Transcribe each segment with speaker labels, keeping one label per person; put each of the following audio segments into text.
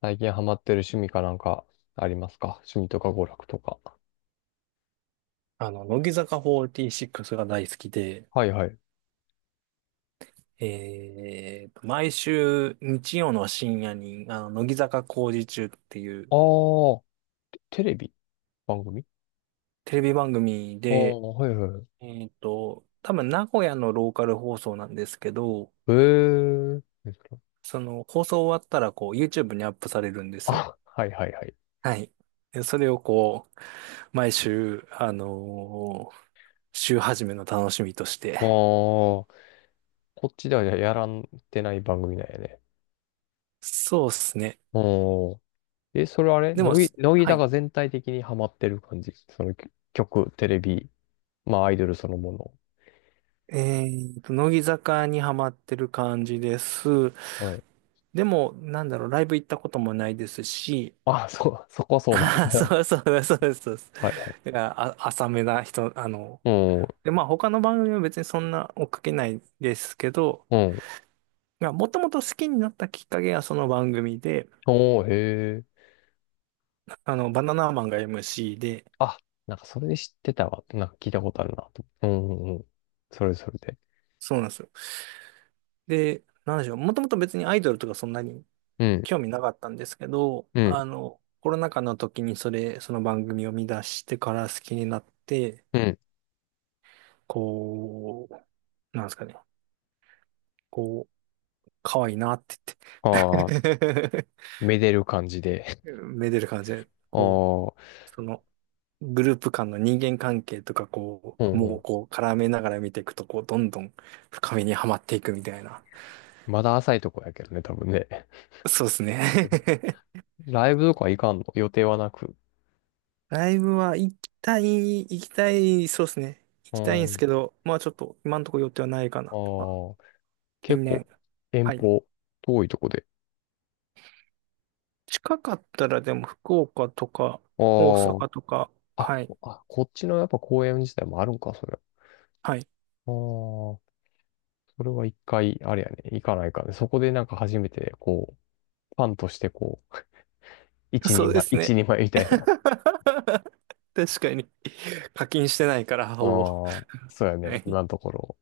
Speaker 1: 最近ハマってる趣味かなんかありますか？趣味とか娯楽とか。
Speaker 2: 乃木坂46が大好きで、
Speaker 1: はいはい。
Speaker 2: 毎週日曜の深夜に、乃木坂工事中ってい
Speaker 1: あ
Speaker 2: う
Speaker 1: あ、テレビ番組。
Speaker 2: テレビ番組
Speaker 1: ああー、
Speaker 2: で、
Speaker 1: はいはい。
Speaker 2: 多分名古屋のローカル放送なんですけど、
Speaker 1: ええですか？
Speaker 2: その放送終わったらこう YouTube にアップされるんですよ。
Speaker 1: あ、はいはいはい。
Speaker 2: はい。で、それをこう、毎週、週始めの楽しみとし
Speaker 1: ああ、
Speaker 2: て。
Speaker 1: こっちではやらんてない番組なんやね。
Speaker 2: そうですね。
Speaker 1: おー。え、それあれ
Speaker 2: でも、
Speaker 1: 乃木、乃木
Speaker 2: はい。
Speaker 1: 坂全体的にハマってる感じ？その曲テレビ、まあアイドルそのも
Speaker 2: え乃木坂にハマってる感じです。
Speaker 1: の。はい。
Speaker 2: でも、なんだろう、ライブ行ったこともないですし、
Speaker 1: あ、そう、そこは そうなん
Speaker 2: あー
Speaker 1: や。
Speaker 2: そうそうです、そうです、そうです。
Speaker 1: はいはい。
Speaker 2: だから、あ、浅めな人、
Speaker 1: うん、
Speaker 2: まあ他の番組は別にそんな追っかけないですけど、
Speaker 1: うん。
Speaker 2: まあ、もともと好きになったきっかけがその番組で、
Speaker 1: おー、へえ。
Speaker 2: バナナマンが MC で、
Speaker 1: あ、なんかそれで知ってたわ。なんか聞いたことあるなと。うんうんうん。それそれで。
Speaker 2: そうなんですよ。で、なんでしょう、もともと別にアイドルとかそんなに
Speaker 1: うん、
Speaker 2: 興味なかったんですけど、
Speaker 1: うん、
Speaker 2: コロナ禍の時にその番組を見出してから好きになって、
Speaker 1: うん。
Speaker 2: こう、なんですかね、こう、可愛いなって言っ
Speaker 1: ああ、
Speaker 2: て
Speaker 1: めでる感じで。
Speaker 2: めでる感じで、
Speaker 1: ああ、う
Speaker 2: その、グループ間の人間関係とか、こ
Speaker 1: ん
Speaker 2: う、
Speaker 1: う
Speaker 2: もう
Speaker 1: ん。
Speaker 2: こう、絡めながら見ていくと、こう、どんどん深みにはまっていくみたいな。
Speaker 1: まだ浅いとこやけどね、多分ね。
Speaker 2: そうですね。
Speaker 1: ライブとか行かんの？予定はなく。
Speaker 2: ライブは行きたい、そうですね。行
Speaker 1: う
Speaker 2: きたいんです
Speaker 1: ん。
Speaker 2: けど、まあちょっと今のところ予定はないか
Speaker 1: あ
Speaker 2: なと。まあ、
Speaker 1: あ、
Speaker 2: 近
Speaker 1: 結構
Speaker 2: 年。
Speaker 1: 遠
Speaker 2: はい。
Speaker 1: 方、遠いとこで。
Speaker 2: 近かったらでも福岡とか大
Speaker 1: あ
Speaker 2: 阪とか、
Speaker 1: あ、
Speaker 2: はい。
Speaker 1: こっちのやっぱ公園自体もあるんか、それ。ああ、
Speaker 2: はい。
Speaker 1: それは一回、あれやね、行かないかね。そこでなんか初めて、こう、ファンとしてこう、一人前、一
Speaker 2: そうですね。
Speaker 1: 人前み たいな。ああ、
Speaker 2: 確かに。課金してないから、ほぼ。
Speaker 1: そうや
Speaker 2: は
Speaker 1: ね、
Speaker 2: い。
Speaker 1: 今のところ。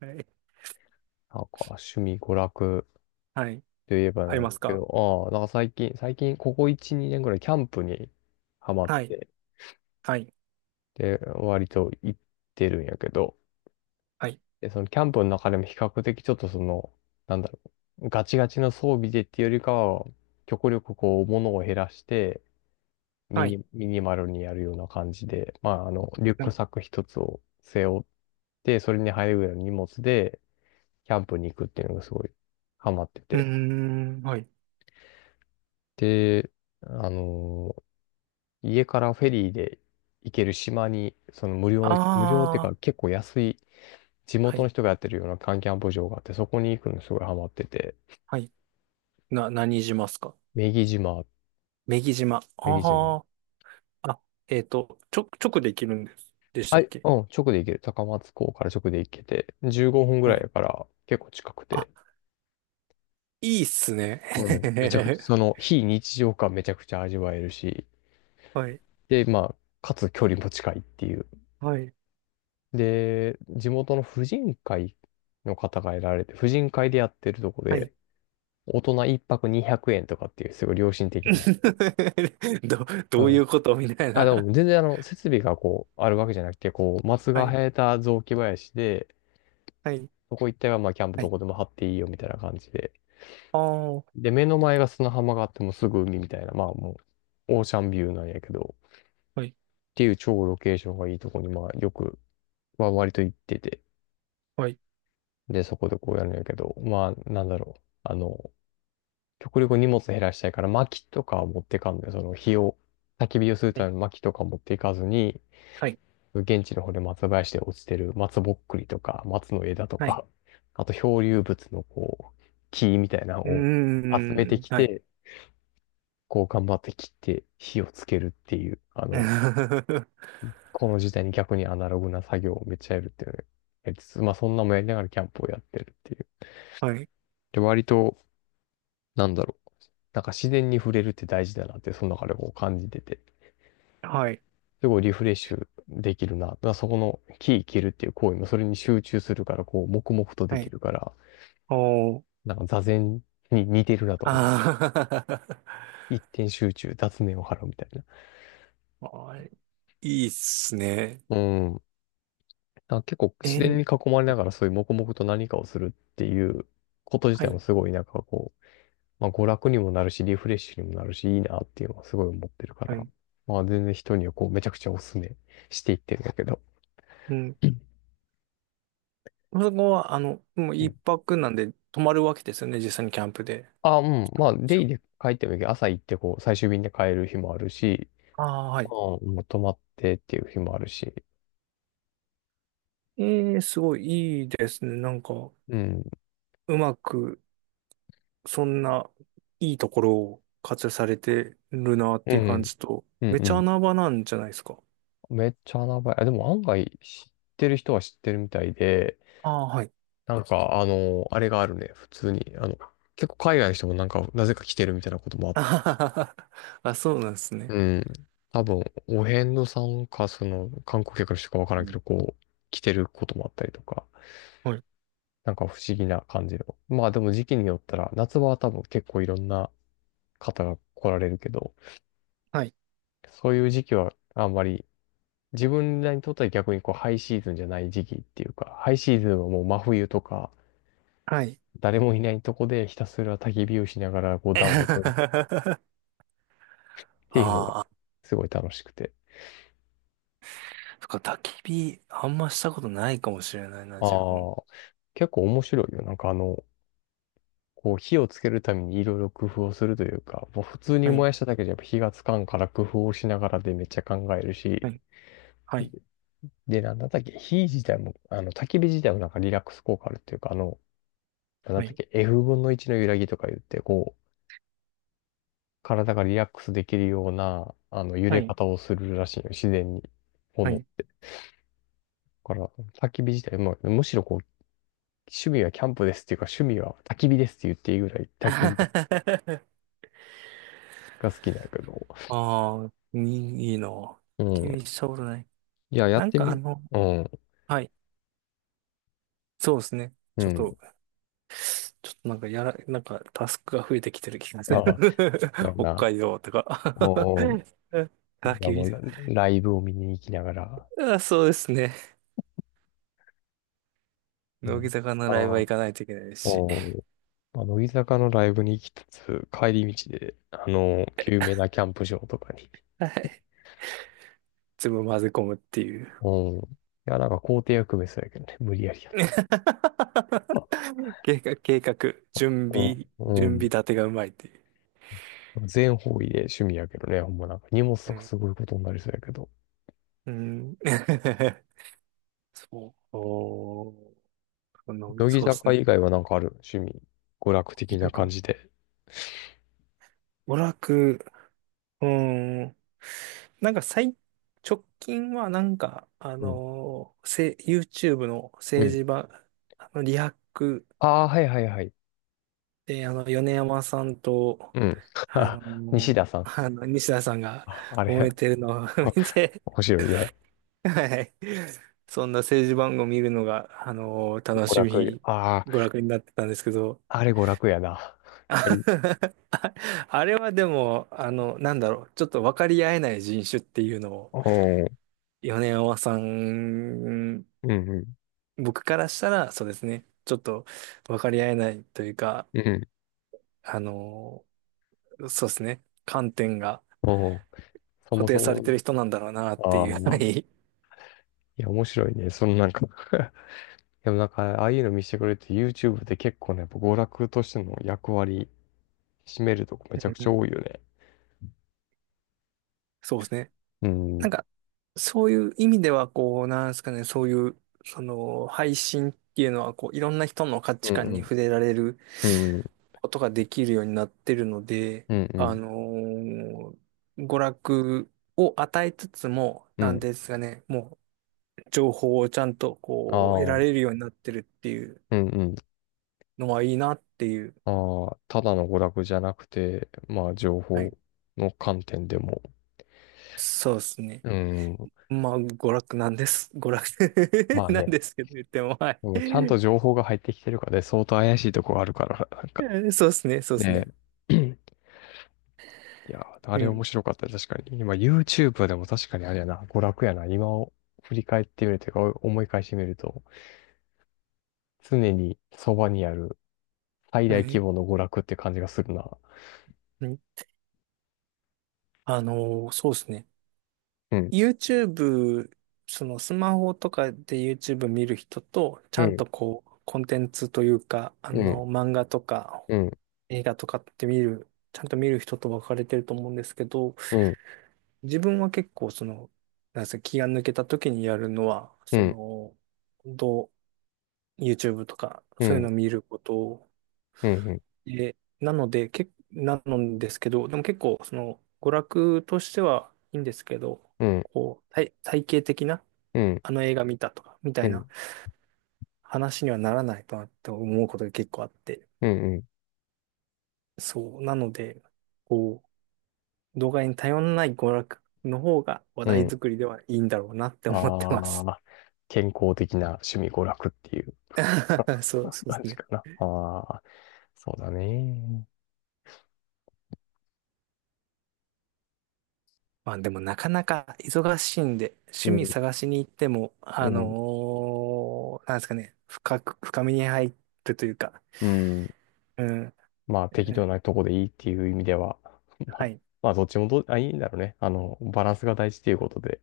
Speaker 2: はい。
Speaker 1: なんか、趣味、娯楽
Speaker 2: はい。
Speaker 1: といえば
Speaker 2: あり
Speaker 1: なん
Speaker 2: ま
Speaker 1: だ
Speaker 2: す
Speaker 1: け
Speaker 2: か？
Speaker 1: ど、ああ、なんか最近、ここ1、2年ぐらいキャンプにハマっ
Speaker 2: はい。
Speaker 1: て、
Speaker 2: はい。
Speaker 1: で、割と行ってるんやけど、
Speaker 2: はい。
Speaker 1: で、そのキャンプの中でも比較的ちょっとその、なんだろう、ガチガチの装備でっていうよりかは、極力こう、物を減らして、
Speaker 2: はい。
Speaker 1: ミニマルにやるような感じで、まあ、あの、リュッ
Speaker 2: は
Speaker 1: ク
Speaker 2: い。
Speaker 1: サック一つを背負って、それに入るぐらいの荷物で、キャンプに行くっていうのがすごいハマって
Speaker 2: うー
Speaker 1: て。
Speaker 2: ん。はい。
Speaker 1: で、あのー家からフェリーで行ける島に、その無料の、無料っていう
Speaker 2: あ
Speaker 1: か
Speaker 2: あ。
Speaker 1: 結構安い地
Speaker 2: は
Speaker 1: 元の
Speaker 2: い。
Speaker 1: 人がやってるような缶キャンプ場があって、そこに行くのすごいハマってて。
Speaker 2: はい。何島っすか？
Speaker 1: 女木島、
Speaker 2: 女木島。
Speaker 1: 女木島。
Speaker 2: ああ。あ、えっと、直できるんです。でした
Speaker 1: は
Speaker 2: っ
Speaker 1: い、
Speaker 2: け？
Speaker 1: うん、直で行ける。高松港から直で行けて、15分ぐら
Speaker 2: は
Speaker 1: い
Speaker 2: い。
Speaker 1: だから結構近く
Speaker 2: あ、
Speaker 1: て、
Speaker 2: いいっすね。
Speaker 1: もうめちゃくちゃ、そ の非日常感めちゃくちゃ味わえるし、
Speaker 2: はい。
Speaker 1: で、まあ、かつ距離も近いっていう。
Speaker 2: はい。
Speaker 1: で、地元の婦人会の方がいられて、婦人会でやってるとこ
Speaker 2: はい。
Speaker 1: で、大人一泊200円とかっていう、すごい良心的な。
Speaker 2: ど、
Speaker 1: う
Speaker 2: どうい
Speaker 1: ん。
Speaker 2: うことみたい
Speaker 1: あ、で
Speaker 2: な。
Speaker 1: も全然あの、設備がこう、あるわけじゃなくて、こう、松
Speaker 2: は
Speaker 1: が
Speaker 2: い。
Speaker 1: 生えた雑木林で、
Speaker 2: はい。
Speaker 1: そこ一帯はまあ、キャンプ
Speaker 2: は
Speaker 1: ど
Speaker 2: い。
Speaker 1: こでも張っていいよみたいな感じで。
Speaker 2: ああ、は
Speaker 1: で、目の前が砂浜があってもうすぐ海みたいな、まあもう、オーシャンビューなんやけど、っ
Speaker 2: い。
Speaker 1: ていう超ロケーションがいいとこに、まあ、よく、は割と行ってて、
Speaker 2: はい。
Speaker 1: で、そこでこうやるんやけど、まあ、なんだろう。あの、極力荷物減らしたいから、薪とかを持ってかんのよ。その火を、焚き火をする
Speaker 2: は
Speaker 1: た
Speaker 2: い。
Speaker 1: めの薪とか持っていかずに、
Speaker 2: はい。
Speaker 1: 現地の方で松林で落ちてる松ぼっくりとか、松の枝と
Speaker 2: はい。
Speaker 1: か、あと漂流物のこう、木みたいなの
Speaker 2: うー
Speaker 1: を集めて
Speaker 2: ん。
Speaker 1: き
Speaker 2: はい。
Speaker 1: て、こう頑張って切って火をつけるっていう、あの、この時代に逆にアナログな作業をめっちゃやるっていうのをやりつつ、まあそんなもやりながらキャンプをやってるっていう。
Speaker 2: はい。
Speaker 1: で、割と、なんだろう、なんか自然に触れるって大事だなって、その中でこう感じてて。
Speaker 2: はい。
Speaker 1: すごいリフレッシュできるな。だからそこの木切るっていう行為もそれに集中するから、こう、黙々とで
Speaker 2: は
Speaker 1: き
Speaker 2: い。
Speaker 1: るから、
Speaker 2: おー。
Speaker 1: なんか座禅に似てるなと思うよ。
Speaker 2: あ
Speaker 1: 一点集中、雑念を払うみたい
Speaker 2: ー。 あー、いいっすね。
Speaker 1: な。うん。なんか結構
Speaker 2: え
Speaker 1: 自然に
Speaker 2: ー。
Speaker 1: 囲まれながらそういう黙々と何かをするっていうこと自
Speaker 2: は
Speaker 1: 体も
Speaker 2: い。
Speaker 1: すごいなんかこう、まあ娯楽にもなるし、リフレッシュにもなるし、いいなっていうのはすごい思ってるか
Speaker 2: は
Speaker 1: ら、
Speaker 2: い。
Speaker 1: まあ全然人にはこうめちゃくちゃおすすめしていってるんだけど。
Speaker 2: うん。そこは、あの、もう
Speaker 1: う
Speaker 2: 一
Speaker 1: ん、
Speaker 2: 泊なんで泊まるわけですよね、実際にキャンプで。も
Speaker 1: あ、うん。まあ、
Speaker 2: ち
Speaker 1: デ
Speaker 2: ろ
Speaker 1: イ
Speaker 2: ん。
Speaker 1: で帰ってもいいけど、朝行ってこう、最終便で帰る日もあるし、
Speaker 2: ああ、は
Speaker 1: まあ、
Speaker 2: い。
Speaker 1: もう泊まってっていう日もあるし。
Speaker 2: ええ、すごいいいですね。なんか、
Speaker 1: うん。
Speaker 2: うまく、そんないいところを活用されてるなっ
Speaker 1: う
Speaker 2: ていう感
Speaker 1: ん。
Speaker 2: じと、
Speaker 1: う
Speaker 2: めちゃ
Speaker 1: ん
Speaker 2: 穴場なんじゃないですか？
Speaker 1: うん。めっちゃ穴場や。あでも案外知ってる人は知ってるみたいで、
Speaker 2: ああ、はい。
Speaker 1: なんか、あの、あれがあるね。普通に。あの、結構海外の人もなんか、なぜか来てるみたいなこともあ っ
Speaker 2: あ
Speaker 1: た。
Speaker 2: はは。はあ、そうなんですね。
Speaker 1: うん。多分、お遍路さんか、その、観光客の人かわから
Speaker 2: う
Speaker 1: んけ
Speaker 2: ん。
Speaker 1: ど、こう、来てることもあったりとか。
Speaker 2: はい。
Speaker 1: なんか不思議な感じの。まあでも時期によったら、夏場は多分結構いろんな方が来られるけど、
Speaker 2: はい。
Speaker 1: そういう時期はあんまり、自分らにとっては逆にこうハイシーズンじゃない時期っていうか、ハイシーズンはもう真冬とか、
Speaker 2: はい。
Speaker 1: 誰もいないとこでひたすら焚き火をしながらこう暖を取る っていうのが
Speaker 2: ああ、
Speaker 1: すごい楽しくて。
Speaker 2: そっか、焚き火、あんましたことないかもしれないな、自分。
Speaker 1: ああ、結構面白いよ。なんかあの、こう火をつけるためにいろいろ工夫をするというか、もう普通に
Speaker 2: はい。
Speaker 1: 燃やしただけじゃやっぱ火がつかんから工夫をしながらでめっちゃ考える
Speaker 2: は
Speaker 1: し、
Speaker 2: い。はい。
Speaker 1: で、なんだったっけ、火自体も、あの、焚き火自体もなんかリラックス効果あるっていうか、あの、なんだっ
Speaker 2: は
Speaker 1: たっ
Speaker 2: い。
Speaker 1: け、F 分の1の揺らぎとか言って、こう、体がリラックスできるような、あの、揺
Speaker 2: は
Speaker 1: れ
Speaker 2: い。
Speaker 1: 方をするらしいよ、自然に。
Speaker 2: は
Speaker 1: 炎。
Speaker 2: い。
Speaker 1: だから、焚き火自体も、むしろこう、趣味はキャンプですっていうか、趣味は焚き火ですって言っていいぐらい
Speaker 2: あ。
Speaker 1: 焚き火が が好きなんやけど。
Speaker 2: あー、いいな。
Speaker 1: うん。
Speaker 2: 気したうとない。
Speaker 1: いや、や
Speaker 2: な
Speaker 1: っ
Speaker 2: ん
Speaker 1: て
Speaker 2: かあ
Speaker 1: み、
Speaker 2: の、
Speaker 1: うん、
Speaker 2: はい。そうですね。
Speaker 1: う
Speaker 2: ちょっ
Speaker 1: ん。
Speaker 2: と、ちょっとなんかなんかタスクが増えてきてる気がする。
Speaker 1: ああ、そ うや
Speaker 2: 北
Speaker 1: な。
Speaker 2: 海道とか。
Speaker 1: おお、い
Speaker 2: あ、
Speaker 1: や、も
Speaker 2: 厳し
Speaker 1: う
Speaker 2: い。
Speaker 1: ラ、ライブを見に行きながら。
Speaker 2: あ、そうですね。
Speaker 1: う
Speaker 2: 乃木
Speaker 1: ん、
Speaker 2: 坂の
Speaker 1: ああ、
Speaker 2: ライブは
Speaker 1: お
Speaker 2: 行かないといけないし。
Speaker 1: お、まあ、乃木坂のライブに行きつつ、帰り道で、あの、有名なキャンプ場とかに。
Speaker 2: はい。全部混ぜ込むっていう。
Speaker 1: うん。いや、なんか校庭役目そうやけどね、無理やりやった。
Speaker 2: 計画、準
Speaker 1: う
Speaker 2: 備、準
Speaker 1: ん。
Speaker 2: 備
Speaker 1: う
Speaker 2: 立てがうまいっていう。
Speaker 1: ん。全方位で趣味やけどね、ほんまなんか荷物
Speaker 2: う
Speaker 1: とか
Speaker 2: ん。
Speaker 1: すごいことになりそうやけど。
Speaker 2: うん。そう。おー、
Speaker 1: 乃木
Speaker 2: そうです
Speaker 1: 坂以
Speaker 2: ね。
Speaker 1: 外はなんかある趣味？娯楽
Speaker 2: い
Speaker 1: 的な
Speaker 2: と
Speaker 1: 感
Speaker 2: か、
Speaker 1: じで。
Speaker 2: 娯楽、うーん。なんか最、直近はなんか、
Speaker 1: うん。
Speaker 2: YouTube の
Speaker 1: う
Speaker 2: 政
Speaker 1: ん。
Speaker 2: 治場、リハック
Speaker 1: ああ、はいはいはい。
Speaker 2: で、米山さんと、
Speaker 1: うん。
Speaker 2: あの
Speaker 1: 西
Speaker 2: ー、
Speaker 1: 田さん。
Speaker 2: 西田さんが
Speaker 1: あ、あ
Speaker 2: 揉
Speaker 1: れ、
Speaker 2: めてるのを 見て、
Speaker 1: 面白いね。
Speaker 2: はい。そんな政治番組見るのが、楽
Speaker 1: 娯
Speaker 2: し
Speaker 1: 楽、
Speaker 2: み、
Speaker 1: あ
Speaker 2: 娯楽になってたんですけど、
Speaker 1: あ、あれ娯楽やな。はい。
Speaker 2: あ、あれはでも、なんだろう、ちょっと分かり合えない人種っていうのを、
Speaker 1: うん。
Speaker 2: 米山さん、
Speaker 1: うんうん。
Speaker 2: 僕からしたら、そうですね、ちょっと分かり合えないというか、
Speaker 1: うん。
Speaker 2: あの、そうですね、観点が
Speaker 1: おう、そ
Speaker 2: 固
Speaker 1: も
Speaker 2: 定
Speaker 1: そ
Speaker 2: され
Speaker 1: も、
Speaker 2: てる人なんだろうなって
Speaker 1: あ
Speaker 2: いう、は
Speaker 1: あ、
Speaker 2: い。
Speaker 1: いや、面白いね。そのなんか でもなんか、ああいうの見せてくれて、YouTube で結構ね、やっぱ娯楽としての役割、占めるとこめち
Speaker 2: う
Speaker 1: ゃくちゃ
Speaker 2: ん。
Speaker 1: 多いよね。
Speaker 2: そうですね。
Speaker 1: うん。う
Speaker 2: なん
Speaker 1: ん
Speaker 2: か、そういう意味では、こう、なんですかね、そういう、その、配信っていうのは、こう、いろんな人の価値
Speaker 1: う
Speaker 2: 観に
Speaker 1: ん。
Speaker 2: 触れられる
Speaker 1: うんうん。
Speaker 2: ことができるようになってるので、
Speaker 1: う
Speaker 2: あ
Speaker 1: ん
Speaker 2: のー娯楽を与えつつも、
Speaker 1: う
Speaker 2: なん
Speaker 1: ん。
Speaker 2: ですがね、もう情報をちゃんと
Speaker 1: あ
Speaker 2: こう得ら
Speaker 1: あ、
Speaker 2: れるようになってるっていう
Speaker 1: うんうん。
Speaker 2: のはいいなっていう。
Speaker 1: ああ、ただの娯楽じゃなくて、まあ、情
Speaker 2: はい。
Speaker 1: 報の観点でも。
Speaker 2: そうですね。
Speaker 1: うん。
Speaker 2: まあ、娯楽なんです。娯楽
Speaker 1: まあ
Speaker 2: なん
Speaker 1: ね、
Speaker 2: ですけど、言っても、は
Speaker 1: でもちゃんと
Speaker 2: い。
Speaker 1: 情報が入ってきてるかで、相当怪しいとこがあるから、なんか。
Speaker 2: そうですね、そうです
Speaker 1: ね
Speaker 2: ね。
Speaker 1: え。いやー、あ
Speaker 2: う
Speaker 1: れ面
Speaker 2: ん。
Speaker 1: 白かった。確かに。今 YouTube でも確かにあれやな、娯楽やな。今を振り返ってみるというか、思い返してみると、常にそばにある最
Speaker 2: は
Speaker 1: 大規
Speaker 2: い。
Speaker 1: 模の娯楽って感じがするな。
Speaker 2: うん。そうですね。
Speaker 1: うん、
Speaker 2: YouTube、そのスマホとかで YouTube 見る人と、ち
Speaker 1: う
Speaker 2: ゃん
Speaker 1: ん、
Speaker 2: とこう、コンテンツというか、
Speaker 1: うん、
Speaker 2: 漫画とか
Speaker 1: うん、
Speaker 2: 映画とかって見る、ちゃんと見る人と分かれてると思うんですけど、
Speaker 1: うん、
Speaker 2: 自分は結構その、なんで気が抜けた時にやるのは、
Speaker 1: う
Speaker 2: そ
Speaker 1: ん、
Speaker 2: の、どう YouTube とか、
Speaker 1: う
Speaker 2: そういうの
Speaker 1: ん、
Speaker 2: を見ること
Speaker 1: うん、うん、うん、
Speaker 2: で、なのですけど、でも結構、その、娯楽としてはいいんですけど、
Speaker 1: うん、
Speaker 2: こう、体系的な、
Speaker 1: うん、
Speaker 2: あの映画見たとか、みたいな話にはならないとなって思うことが結構あって。
Speaker 1: うん、
Speaker 2: そう。なので、こう、動画に頼らない娯楽の方が話
Speaker 1: う
Speaker 2: 題
Speaker 1: ん。
Speaker 2: 作りではいいんだろうなって思って
Speaker 1: あ
Speaker 2: ます。
Speaker 1: あ、健康的な趣味娯楽っていう
Speaker 2: そう です
Speaker 1: 感じ
Speaker 2: ね。
Speaker 1: かな。ああ、そうだね。
Speaker 2: まあでもなかなか忙しいんで、
Speaker 1: う
Speaker 2: 趣味
Speaker 1: ん、
Speaker 2: 探しに行っても、
Speaker 1: うん、
Speaker 2: なんですかね、深く、深みに入ってというか、
Speaker 1: うん。
Speaker 2: うん、
Speaker 1: まあ適
Speaker 2: う
Speaker 1: 度
Speaker 2: ん。
Speaker 1: なとこでいいっていう意味では、ま
Speaker 2: は
Speaker 1: あ、
Speaker 2: い、
Speaker 1: まあどっちもどう、あ、いいんだろうね。あの、バランスが大事ということで、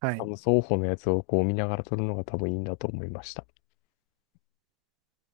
Speaker 2: は
Speaker 1: あ
Speaker 2: い。
Speaker 1: の、双方のやつをこう見ながら撮るのが多分いいんだと思いました。